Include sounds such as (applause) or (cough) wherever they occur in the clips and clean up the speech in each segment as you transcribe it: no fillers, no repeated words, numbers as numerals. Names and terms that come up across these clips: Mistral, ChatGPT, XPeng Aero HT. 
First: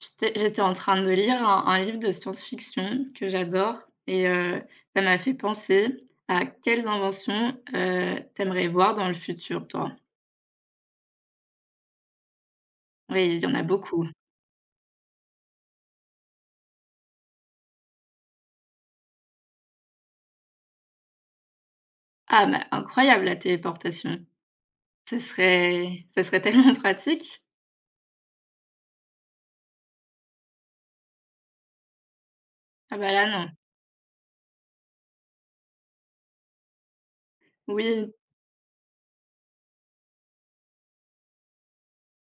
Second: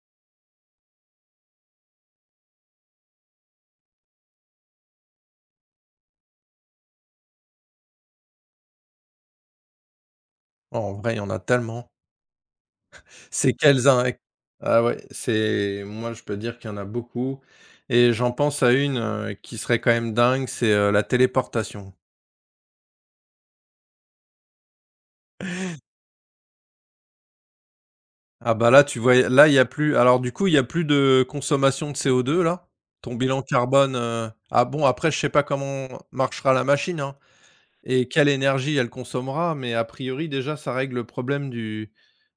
J'étais en train de lire un livre de science-fiction que j'adore et ça m'a fait penser à quelles inventions, tu voir dans le futur, toi? Oh, en vrai, il y en a tellement. Oui, il y C'est en a quels un, beaucoup. ah ouais, c'est moi, je peux dire qu'il y en a beaucoup et j'en pense à une, qui serait quand même dingue, c'est, la téléportation. Ah, mais incroyable la téléportation. Ce serait tellement (laughs) pratique. Ah bah, là, tu vois, là, il y a plus alors du coup, il y a plus de consommation de co deux là. Ah bah, Ton là, bilan non. carbone, ah bon, après, je sais pas comment marchera la machine, hein, et Oui, quelle énergie elle consommera, mais a priori, déjà, ça règle le problème du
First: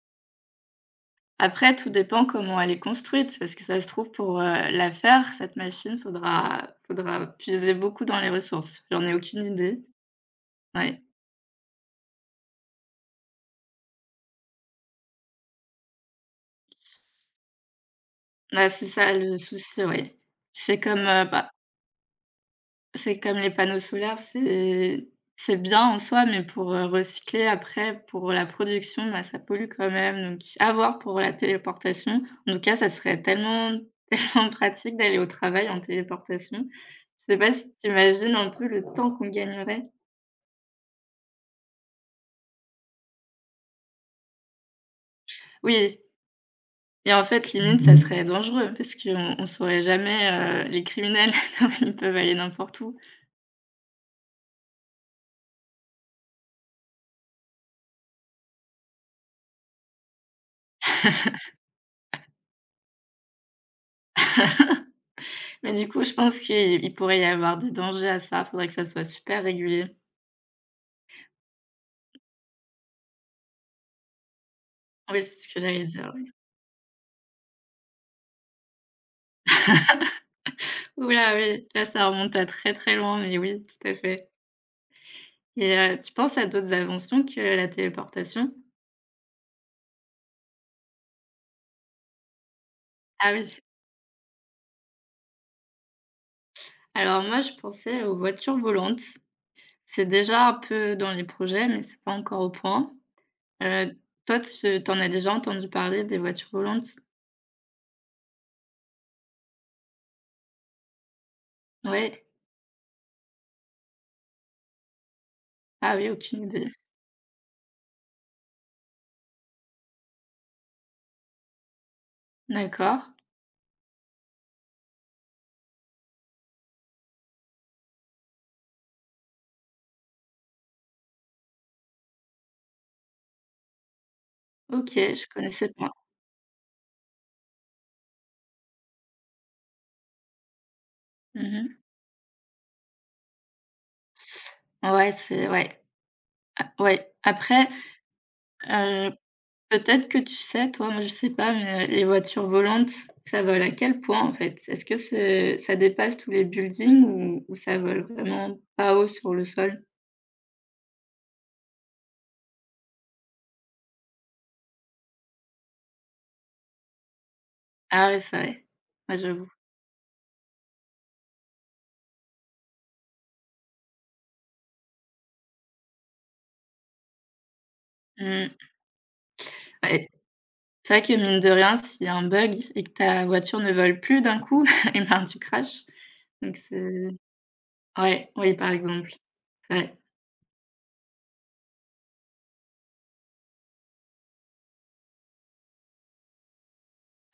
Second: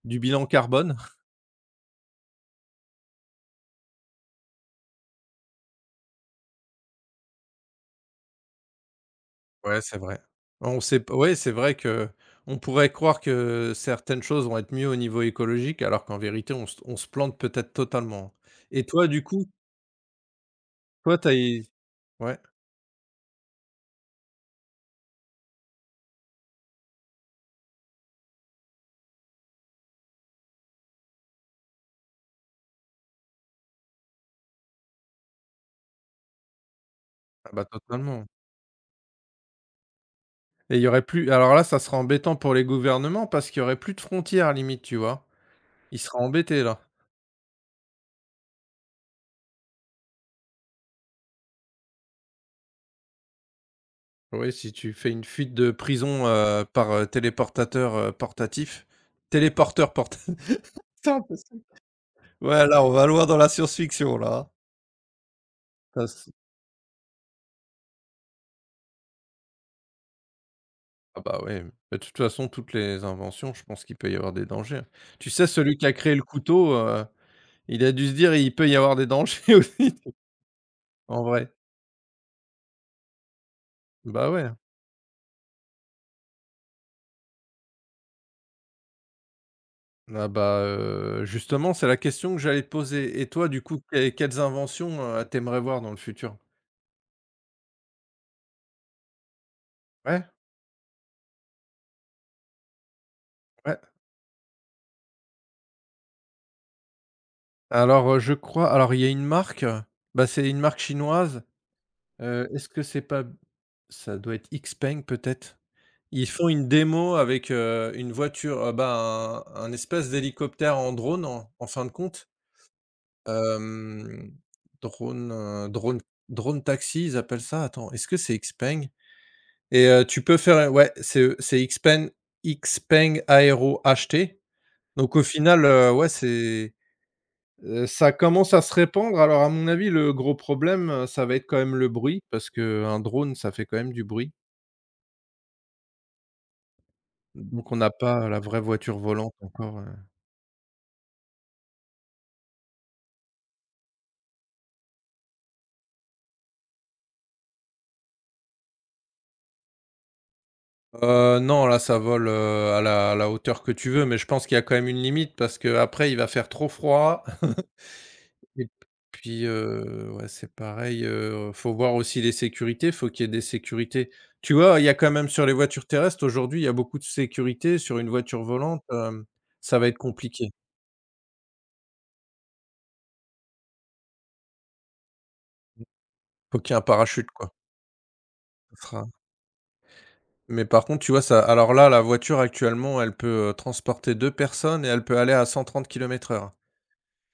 du bilan carbone. après tout dépend comment elle est construite parce que ça se trouve pour, la faire cette machine, faudra puiser beaucoup dans les ressources. J'en ai aucune Ouais, idée. c'est vrai. On sait Ouais. p Ouais, c'est vrai que on pourrait croire que certaines choses vont être mieux au niveau écologique, alors qu'en vérité, on se plante peut-être totalement, hein. Bah, Et c'est toi, ça du le coup, souci, oui. C'est comme, toi, t'as, as bah, ouais, c'est comme les panneaux solaires, c'est bien en soi, mais pour, recycler après, pour la production, bah, ça pollue quand même, donc à voir pour la téléportation. En tout cas, ça serait tellement (laughs) tellement pratique d'aller au travail en téléportation. Je sais ah pas bah, si tu totalement. imagines un peu le temps qu'on gagnerait? Et il y aurait plus alors là, ça serait embêtant pour les gouvernements parce qu'il y aurait plus de frontières limite, tu vois? Ils Oui seraient embêtés là. et en fait, limite, ça serait dangereux parce qu'on on saurait jamais, les criminels, (laughs) ils peuvent aller n'importe où. Oui, si tu fais une fuite de prison, par, téléportateur, portatif téléporteur portatif. (laughs) C'est impossible. Ouais, là, on va loin dans la science-fiction là, hein. Mais du coup, Ça je pense qu'il il pourrait y avoir des dangers à ça. Faudrait que ça soit super régulier. Ah bah ouais, mais de toute façon, toutes les inventions, je pense qu'il peut y avoir des dangers, hein. Oui, Tu c'est sais, ce que celui j'allais qui a dire, créé le oui. couteau, il a dû se dire: «Il peut y avoir des dangers (laughs) aussi», Ouh en là, vrai. oui, là, ça remonte à très, très loin, mais oui, tout à fait Bah ouais. et tu penses à d'autres inventions que la téléportation? Ah bah, justement, c'est la question que j'allais te poser. Et Ah toi, oui. du coup, quelles inventions, tu aimerais voir dans le futur? Alors moi, je pensais aux voitures volantes. C'est Ouais, déjà un peu dans les projets, mais c'est pas encore au point. ouais. Heu, toi, tu t'en as déjà entendu parler des voitures volantes? Alors, je crois alors il y a une marque, bah, c'est une marque chinoise, Ouais? Est-ce que c'est pas b ça doit être XPeng peut-être? Ah oui, Ils aucune font une idée. démo avec, une voiture, bah, un espèce d'hélicoptère en drone en fin de compte. D'accord. Hem, drone, drone Drone taxi ils appellent ça. Attends, est-ce que c'est XPeng? Et tu peux faire ouais, c'est XPeng Aero HT. OK, Donc au je final, connaissais pas. Ouais, c'est, ça commence à se répandre. Alors à mon avis, le gros problème, ça va être quand même Mmh. le bruit parce que un drone, ça fait quand même du bruit. Ouais, c'est ouais. A ouais, après, Donc on n'a pas la vraie voiture heu, volante encore. peut-être que tu sais, toi, moi je sais pas, mais les voitures volantes, ça vole à quel point, en fait? Est-ce que c'est ça dépasse tous les buildings ou ça vole vraiment pas haut sur le sol? Non, là, ça vole, à la hauteur que tu veux, mais je pense qu'il y a quand même une limite parce que après, il va faire trop froid Ah ouais, (laughs) c'est vrai. et Ouais, puis, j'avoue. Ouais, c'est pareil, faut voir aussi les sécurités, faut qu'il y ait des sécurités. Tu vois, il y a quand même sur les voitures terrestres, aujourd'hui, il y a beaucoup de sécurité. Sur une voiture Mmh. volante, ça va être Ouais, compliqué. c'est vrai que mine de rien, s'il y a un bug et que ta voiture ne vole plus d'un coup, (laughs) et ben, tu crashes. Faut Donc qu'il y ait un c'est parachute, quoi. ouais, oui, par Ce sera exemple. Ouais. Mais par contre, tu vois, ça alors là, la voiture actuellement, elle peut, transporter 2 personnes et elle peut aller à 130 km/h.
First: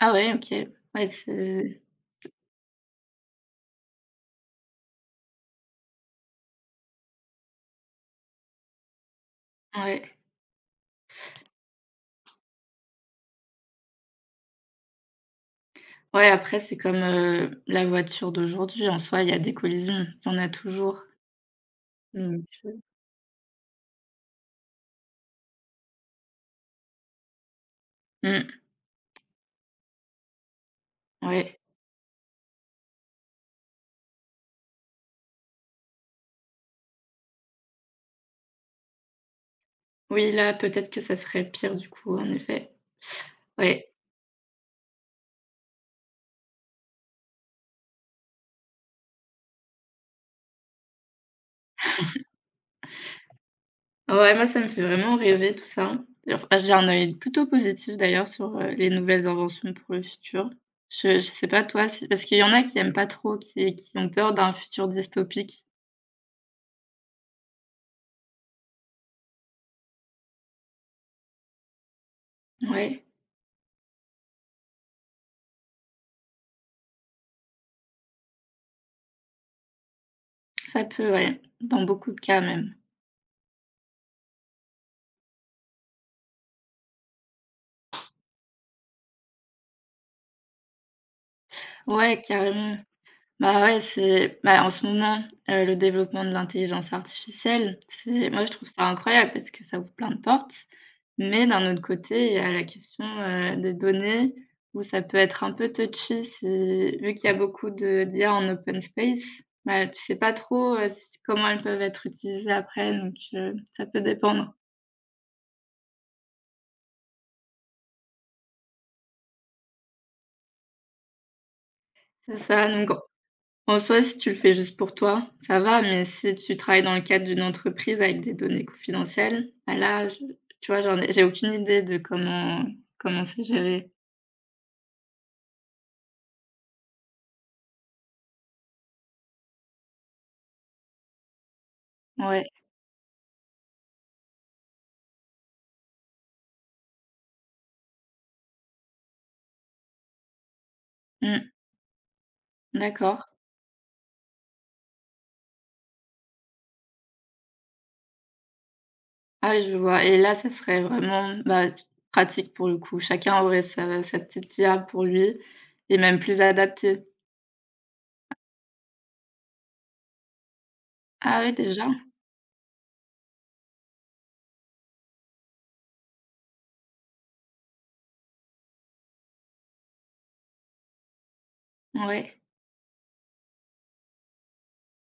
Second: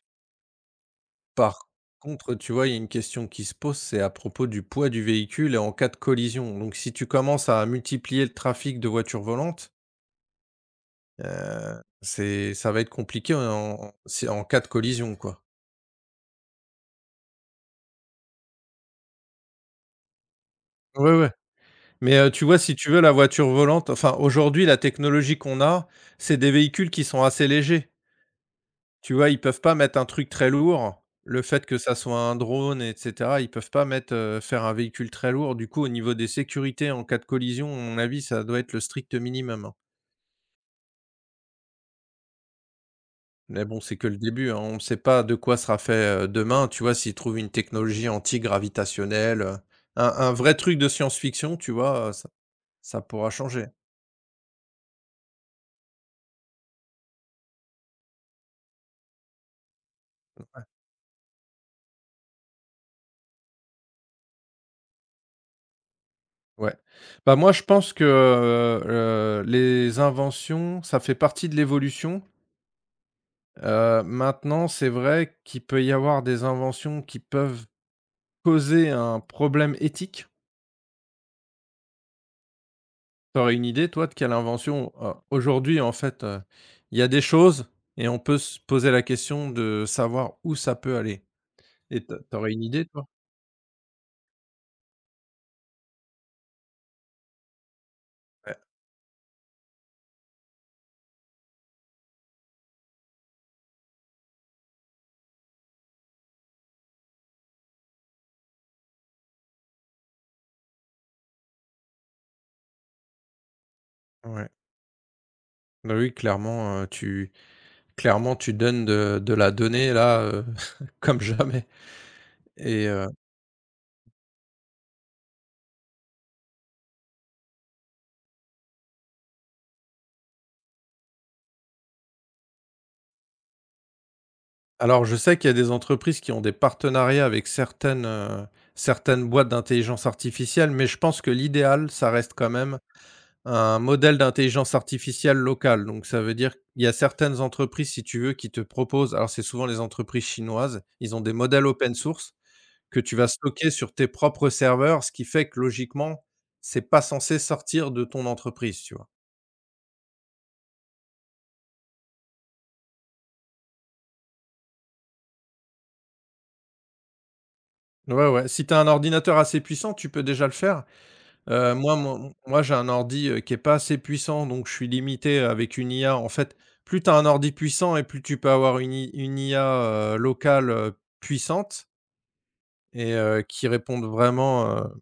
Ah ouais, OK. Ouais, Par c'est contre, tu vois, il y a une question qui se pose, c'est à propos du poids du véhicule et en cas de collision. Donc, si tu commences à multiplier le trafic de voitures volantes, ouais. C'est ça va être compliqué en si en cas de collision, quoi. Ouais, après, c'est comme, la voiture d'aujourd'hui. En soi, il y a des collisions, il y en a toujours, Ouais, ouais. Mais, tu donc vois, si tu veux, la voiture volante enfin, aujourd'hui, la technologie qu'on a, c'est des véhicules qui sont assez légers. mmh, Tu vois, ils peuvent pas mettre un truc très lourd. Le ouais. fait que ça soit un drone et cetera, ils peuvent pas faire un véhicule très lourd. Du coup, au niveau des sécurités en cas de collision, à mon avis, ça doit être le strict minimum, hein. Oui, là, peut-être que ça serait pire du coup, en effet. Mais bon, Ouais. c'est que le début, hein. On ne sait pas de quoi sera fait, demain, tu vois? S'ils trouvent une technologie antigravitationnelle, un vrai truc de science-fiction, tu vois? Ça pourra changer. Ouais, moi, ça me fait vraiment rêver tout ça. Et enfin, j'ai un œil plutôt positif d'ailleurs sur, les nouvelles inventions pour le futur. Je sais pas toi si parce qu'il y en a qui aiment pas trop, qui ont peur d'un futur dystopique. Ouais. Bah, moi, je pense que, les inventions, ça fait partie de l'évolution. Ouais, Maintenant, c'est vrai qu'il peut y avoir des inventions qui peuvent poser un problème éthique. ça peut, ouais, dans beaucoup de cas même. Tu aurais une idée, toi, de quelle invention, aujourd'hui, en fait, il y a des choses et on peut se poser la question de savoir où ça peut aller. Et tu Ouais, aurais une carrément. idée, toi? Bah, ouais, c'est bah, en ce moment, le développement de l'intelligence artificielle, c'est moi, je Ouais, trouve ça incroyable parce que ça ouvre plein de portes. Mais d'un autre côté, il y a la question, des données où ça peut être un peu touchy si vu qu'il y a beaucoup de d'IA en open space, bah, tu sais pas trop, s comment elles peuvent être utilisées après donc ça peut ouais. dépendre. Bah, oui, clairement, tu clairement, tu donnes de la donnée là, (laughs) comme jamais C'est ça et donc heu en soi, si tu le fais juste pour toi, ça va, mais si tu travailles dans le cadre d'une entreprise avec des données confidentielles, bah là, je tu vois, j'ai aucune idée de comment c'est géré. Alors, je sais qu'il y a des entreprises qui ont des partenariats avec certaines boîtes d'intelligence artificielle, mais je pense que l'idéal, ça reste Ouais. quand même un modèle d'intelligence artificielle locale. Donc ça veut dire qu'il y a certaines entreprises, si tu veux, qui te proposent alors c'est souvent les entreprises chinoises, ils ont des Mmh. modèles open source que tu D'accord. vas stocker sur tes propres serveurs, ce qui fait que logiquement, c'est pas censé sortir de ton entreprise, tu vois? Ah oui, je vois et là, ça serait vraiment, bah, pratique pour le coup. Chacun aurait sa petite IA pour lui et même plus adaptée. Ouais, ouais, si tu as un ordinateur assez puissant, tu peux déjà le faire? Ah oui, déjà? Moi mon moi J'ai un ordi, qui est pas assez puissant, donc je suis limité avec une IA. En fait, plus tu as un ordi puissant et plus tu peux avoir une IA, locale, puissante Ouais. et qui réponde vraiment,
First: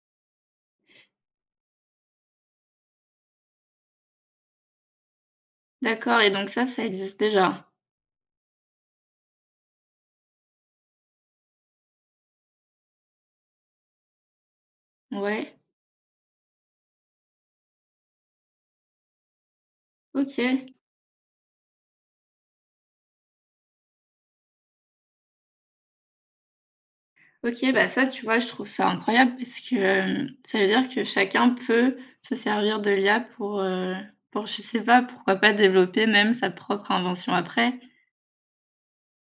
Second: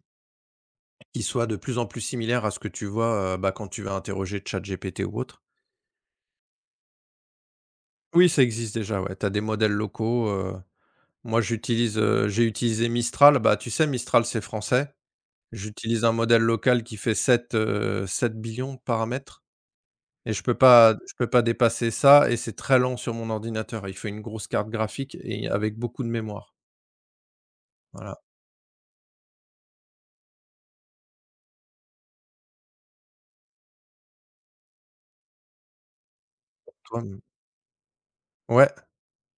qui soit de plus en plus similaire à ce que tu vois, bah, quand tu vas interroger ChatGPT ou autre. D'accord et donc ça existe déjà? Oui, ça existe déjà, ouais, tu as des modèles locaux. Moi j'ai utilisé Mistral. Bah, tu sais Mistral, c'est français. Ouais, J'utilise un modèle local qui fait 7 7 billions de paramètres. Et je peux OK. pas je peux pas dépasser ça et c'est très lent sur mon ordinateur. Il faut une grosse carte graphique et avec beaucoup de mémoire. OK, bah, ça, Voilà. tu vois, je trouve ça incroyable parce que, ça veut dire que chacun peut se servir de l'IA pour je sais pas, pourquoi pas développer même sa propre toi, mmh invention après? Ouais,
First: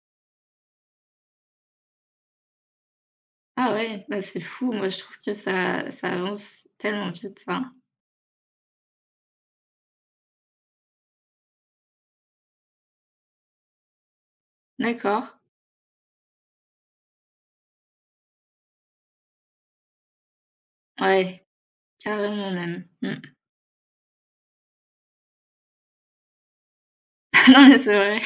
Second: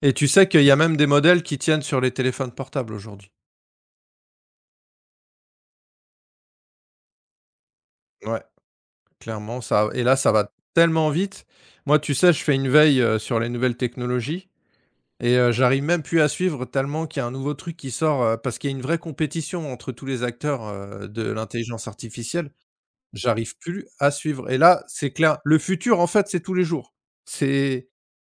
et tu sais qu'il y a même des modèles qui tiennent sur les téléphones portables aujourd'hui. Ah ouais, bah, c'est fou. Moi, je trouve que ça avance tellement vite, ça. Ouais, clairement ça, et là, ça va tellement vite. Moi, tu sais, je fais une veille, sur les nouvelles technologies D'accord. et j'arrive même plus à suivre tellement qu'il y a un nouveau truc qui sort, parce qu'il y a une vraie compétition entre tous les acteurs, de Ouais, l'intelligence carrément artificielle. même. Mmh. J'arrive plus à suivre et là, c'est clair. Le futur, en fait, c'est tous les jours. (laughs) Non, mais C'est c'est vrai.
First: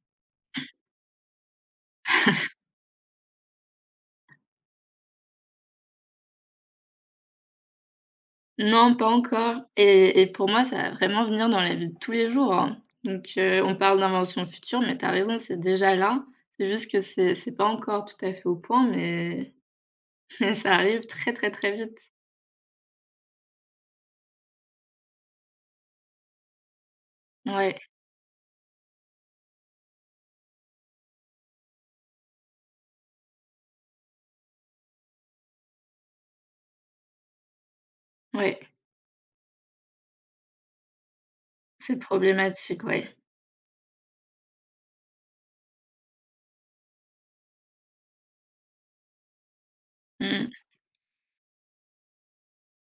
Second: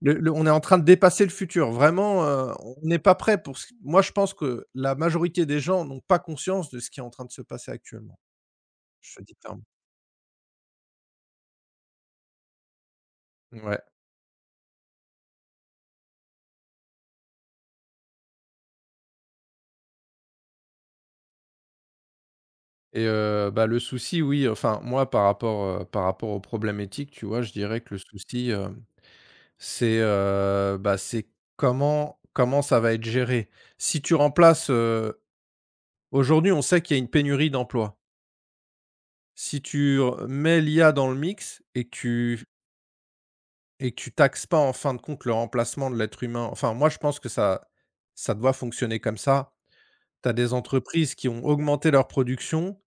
le On est en train de dépasser le futur. Vraiment, on n'est pas prêt pour ce Moi, je pense que la majorité des gens n'ont pas conscience de ce qui est en train de se passer actuellement. Non, pas Je te dis encore clairement. et pour moi, ça va vraiment venir dans la vie de tous les jours, hein. Donc on Ouais, parle d'invention future, mais t'as raison, c'est déjà là. C'est juste que c'est pas encore tout à fait au point, mais et ça arrive très, très, très vite. et bah, le souci, oui, enfin, moi, par rapport au problème éthique, tu vois, je Ouais, dirais que le souci, c'est, bah, c'est comment ça va être géré? Si tu remplaces, Aujourd'hui, on sait qu'il y a une pénurie d'emplois. ouais, Si tu r mets l'IA dans le mix et que c'est tu problématique, ouais. et que tu taxes pas en fin de compte le remplacement de l'être humain, enfin moi je pense que ça doit fonctionner comme ça. Tu as Mmh. des entreprises qui ont augmenté leur production,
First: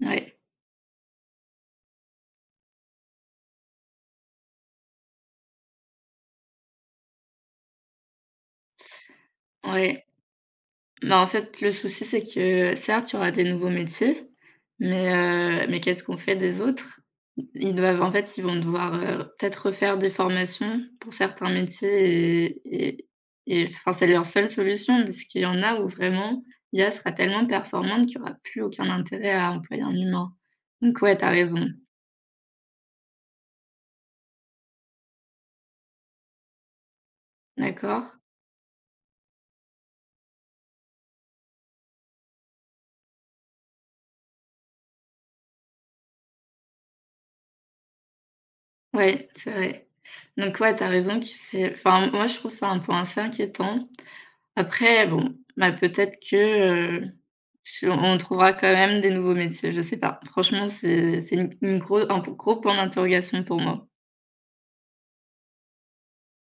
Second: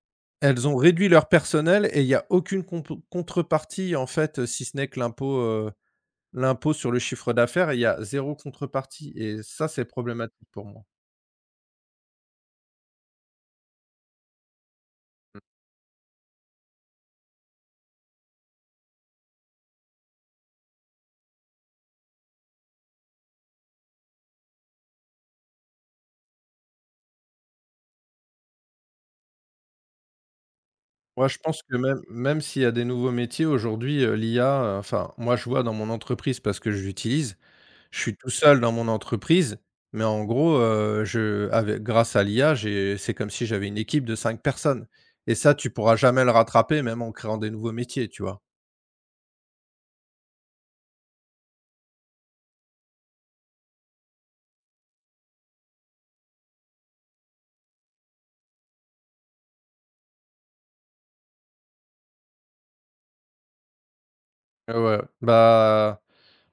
Ouais, elles ont réduit leur personnel et il y a aucune compo contrepartie en fait, si ce n'est que l'impôt sur le chiffre d'affaires, il y a zéro contrepartie et ça c'est ouais. problématique pour moi. Bah, en fait, le souci, c'est que certes, il y aura des nouveaux métiers, mais qu'est-ce qu'on fait des autres? Ils doivent en fait, ils vont devoir, peut-être refaire des formations pour certains métiers et enfin, c'est leur seule solution parce qu'il y en a où vraiment l'IA sera tellement performante qu'il y aura plus aucun intérêt à employer un humain. Donc ouais, Moi t'as je pense raison, que même s'il y a des nouveaux métiers aujourd'hui, l'IA, enfin moi je vois dans mon entreprise parce que je l'utilise. Je d'accord. suis tout seul dans mon entreprise, mais en gros, je avec grâce à l'IA, j'ai c'est comme si j'avais une équipe de 5 personnes et ça, tu pourras jamais le rattraper même en créant des nouveaux métiers, tu vois? Ouais, c'est vrai. Donc ouais, t'as raison que c'est enfin, moi, je trouve ça un point assez inquiétant. Après bon, bah, peut-être que, tu on trouvera quand même des nouveaux métiers, je sais pas. Franchement, c'est une gros un gros point d'interrogation pour moi. Ah ouais, bah,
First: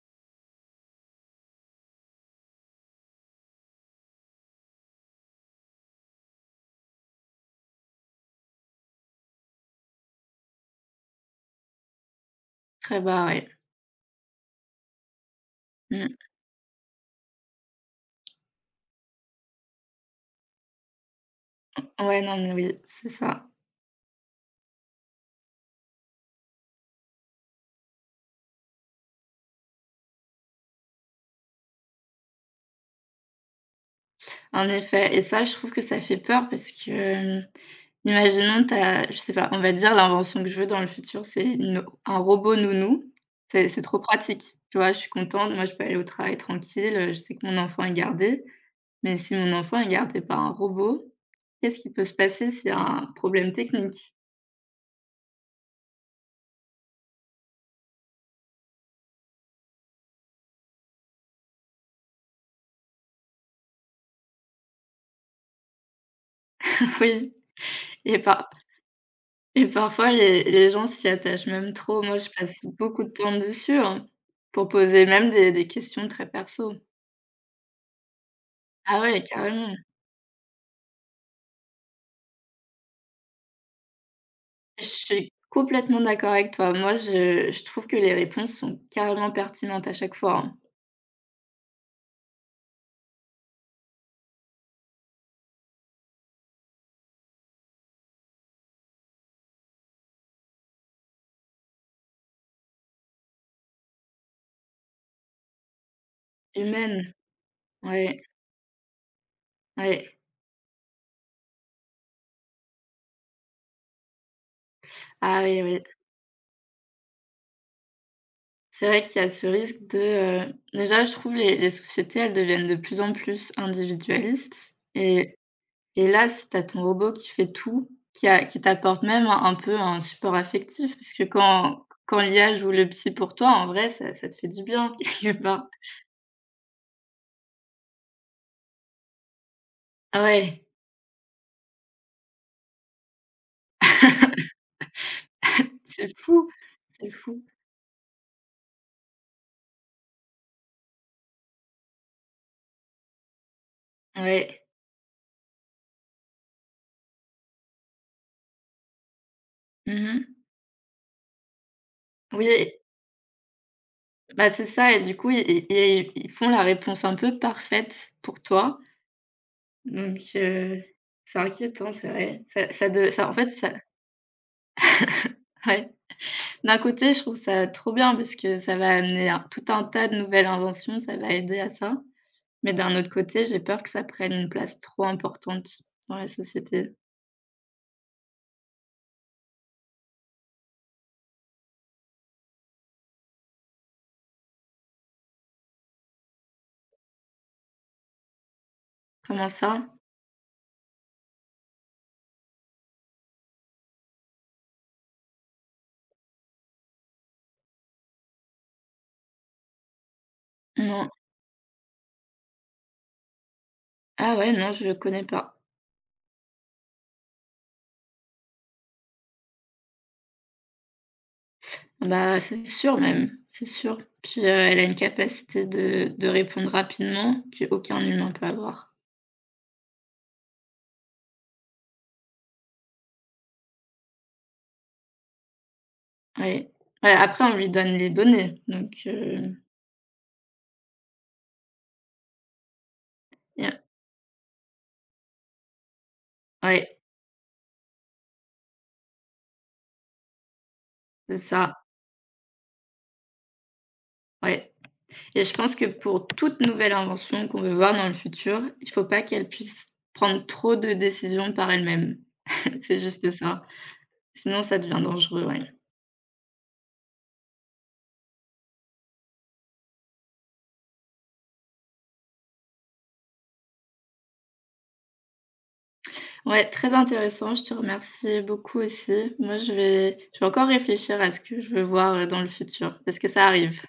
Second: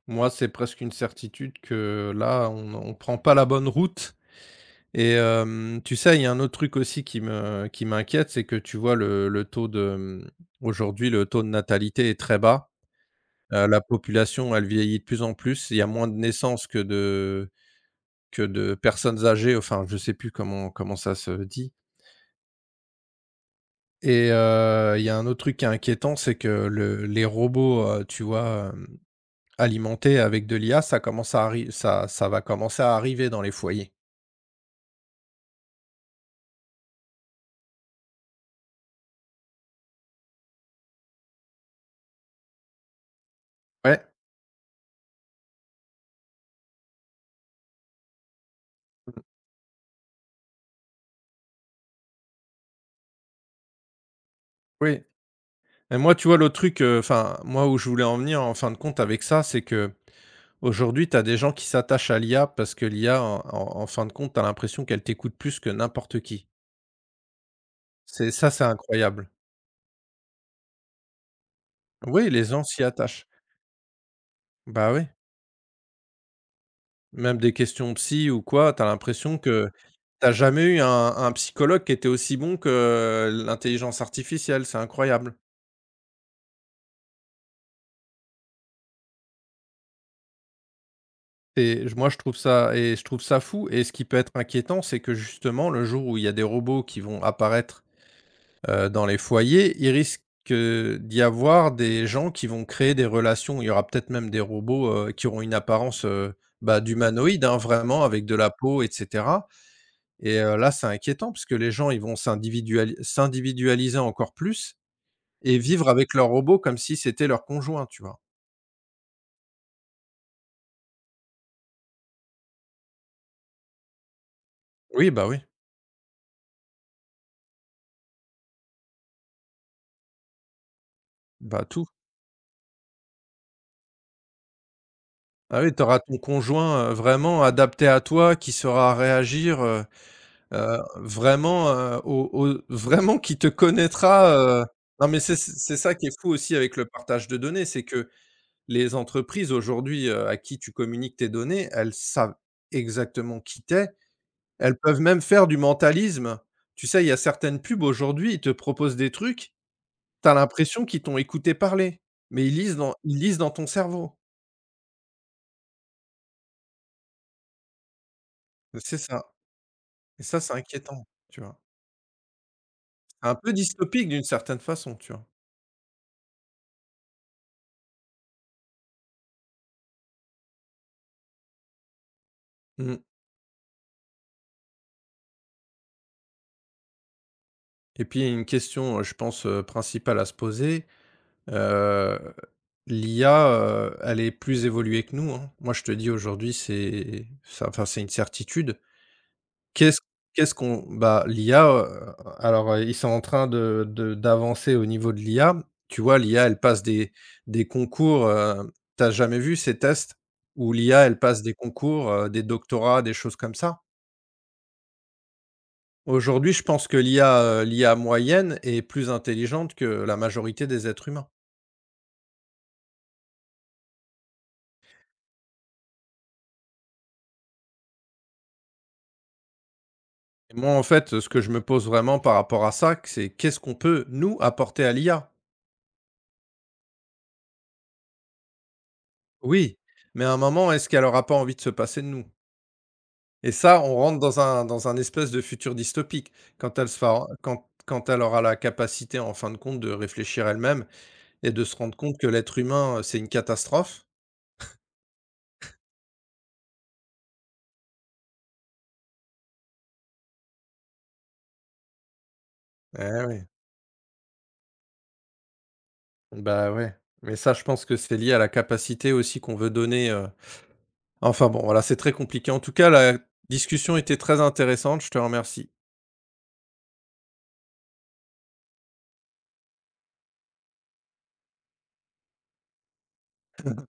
moi, c'est presque une certitude que là, on prend pas la bonne route et tu sais, il y a un autre truc aussi qui m'inquiète, c'est que tu vois le taux de, aujourd'hui, le taux de natalité est très bas. Très barré. La population, elle vieillit de plus en plus. Il y a Ouais. moins Mmh. de naissances que de personnes âgées, enfin, je sais plus comment ça se dit. Ouais, non, mais oui, c'est ça. Et il y a un autre truc qui est inquiétant, c'est que le les robots, tu vois, alimentés avec de l'IA, ça va commencer à arriver dans les foyers. En effet et ça, je trouve que ça fait peur parce que, imaginons t'as, je sais pas, on va dire l'invention que je veux dans le futur, c'est une un robot nounou. C'est trop Ouais, pratique, tu vois? Je suis contente, moi je peux aller au travail tranquille, je sais que mon enfant est gardé. Mais mmh, si mon enfant est gardé par un robot, qu'est-ce qui peut se passer s'il y a un problème technique? oui. Et moi, tu vois, l'autre truc, enfin, moi, où je voulais en venir, en fin de compte, avec ça, c'est qu'aujourd'hui, tu as des gens qui s'attachent à l'IA parce que l'IA, en fin de compte, tu as l'impression qu'elle t'écoute plus que n'importe qui. (laughs) Oui et C'est ça, par c'est incroyable. et parfois les gens s'y attachent même trop. Moi je Oui, les passe gens s'y beaucoup de attachent. temps dessus, hein, pour Bah, poser oui. même des questions très perso. Même des questions psy ou quoi, tu as Ah ouais, l'impression que carrément. t'as jamais eu un psychologue qui était aussi bon que l'intelligence artificielle, c'est Je suis incroyable. complètement d'accord avec toi. Moi, je trouve que les réponses sont carrément pertinentes à chaque fois, hein. Et je moi, je trouve ça, et je trouve ça fou, et ce qui peut être inquiétant, c'est que justement le jour où il y a des robots qui vont apparaître, dans les foyers, il risque, d'y avoir des gens qui vont créer des relations. Il y aura peut-être même des robots, qui auront une apparence, bah, Humaines, d'humanoïdes, hein, vraiment ouais, avec de la peau et cetera. ouais. Et là, c'est inquiétant puisque les gens, ils vont s'individualiser encore plus Ah et oui, oui. vivre avec leur robot comme si c'était leur conjoint, tu vois? C'est vrai qu'il y a ce risque de, déjà, je trouve les sociétés, elles deviennent de plus en plus individualistes Oui, et là, si tu ton robot qui fait tout, qui a qui t'apporte même un peu un support affectif, parce que bah, quand tout. quand l'IA joue le psy pour toi, en vrai, ça te fait du bien, (laughs) quelque Ah part. oui, tu auras ton conjoint, vraiment adapté à toi, qui saura réagir, Ouais, vraiment, au vraiment qui te connaîtra, heu non, mais c'est ça qui c'est est fou fou, aussi avec le c'est partage de fou. données, c'est que les entreprises aujourd'hui, à qui tu communiques tes données, elles savent exactement qui t'es. Ouais. Elles peuvent même faire du mentalisme. Tu sais, il y a certaines pubs aujourd'hui, ils te proposent des trucs, tu as Mmh. l'impression qu'ils t'ont écouté parler, mais ils Oui. lisent dans ils lisent dans ton cerveau. Bah, c'est ça et du coup, i i i ils font la réponse un peu parfaite pour toi, C'est ça, donc et ça, c'est inquiétant, tu c'est vois? inquiétant, c'est vrai. Ça ça de ça C'est en un fait, peu ça dystopique d'une certaine façon, tu vois? ouais. D'un côté, je trouve ça trop bien parce que ça va amener un tout un tas de nouvelles inventions, ça va aider à ça, mais d'un Mmh autre côté, j'ai peur que ça prenne une place trop importante dans la société. et puis une question, je pense, principale à se poser, heu, l'IA, elle est plus évoluée que nous, hein. Moi, je te dis aujourd'hui, c'est ça, enfin, c'est une certitude. Comment ça? Qu'est-ce qu'est-ce qu'on bah, l'IA, ils sont en train de d'avancer au niveau de l'IA. Tu vois, l'IA, elle passe des concours, tu as jamais vu ces tests où l'IA, Non. elle passe des concours, des doctorats, des choses comme ça? Ah ouais, non, je connais pas. Aujourd'hui, je pense que l'IA moyenne est plus intelligente que la majorité des êtres humains. Bah, c'est sûr même, c'est sûr. Puis, elle a une capacité de répondre rapidement qu'aucun humain peut avoir. Moi, en fait, ce que je me pose vraiment par rapport à ça, que c'est qu'est-ce qu'on peut, nous, apporter à l'IA? Ouais. Ouais, après on lui donne les données, donc Oui, mais à un moment, est-ce qu'elle aura pas envie de se passer de nous? Et ça, il on rentre dans un espèce de futur dystopique. Quand elle se ouais, fera quand quand elle aura la capacité, en fin de compte, de réfléchir elle-même c'est et de ça, se rendre compte que l'être humain, c'est une catastrophe. ouais et je pense que pour toute nouvelle invention qu'on veut voir dans le futur, il faut pas qu'elle puisse prendre trop de décisions par elle-même. (laughs) C'est Eh juste oui, ça. Sinon ça devient dangereux, ouais. bah, ouais. Mais ça, je pense que c'est lié à la capacité aussi qu'on veut donner, enfin bon, voilà, c'est très compliqué. En tout cas, la discussion était très intéressante, je te remercie. Ouais, très intéressant, je te remercie beaucoup aussi. Moi je vais encore réfléchir à ce que je veux voir, dans le futur, parce que ça arrive.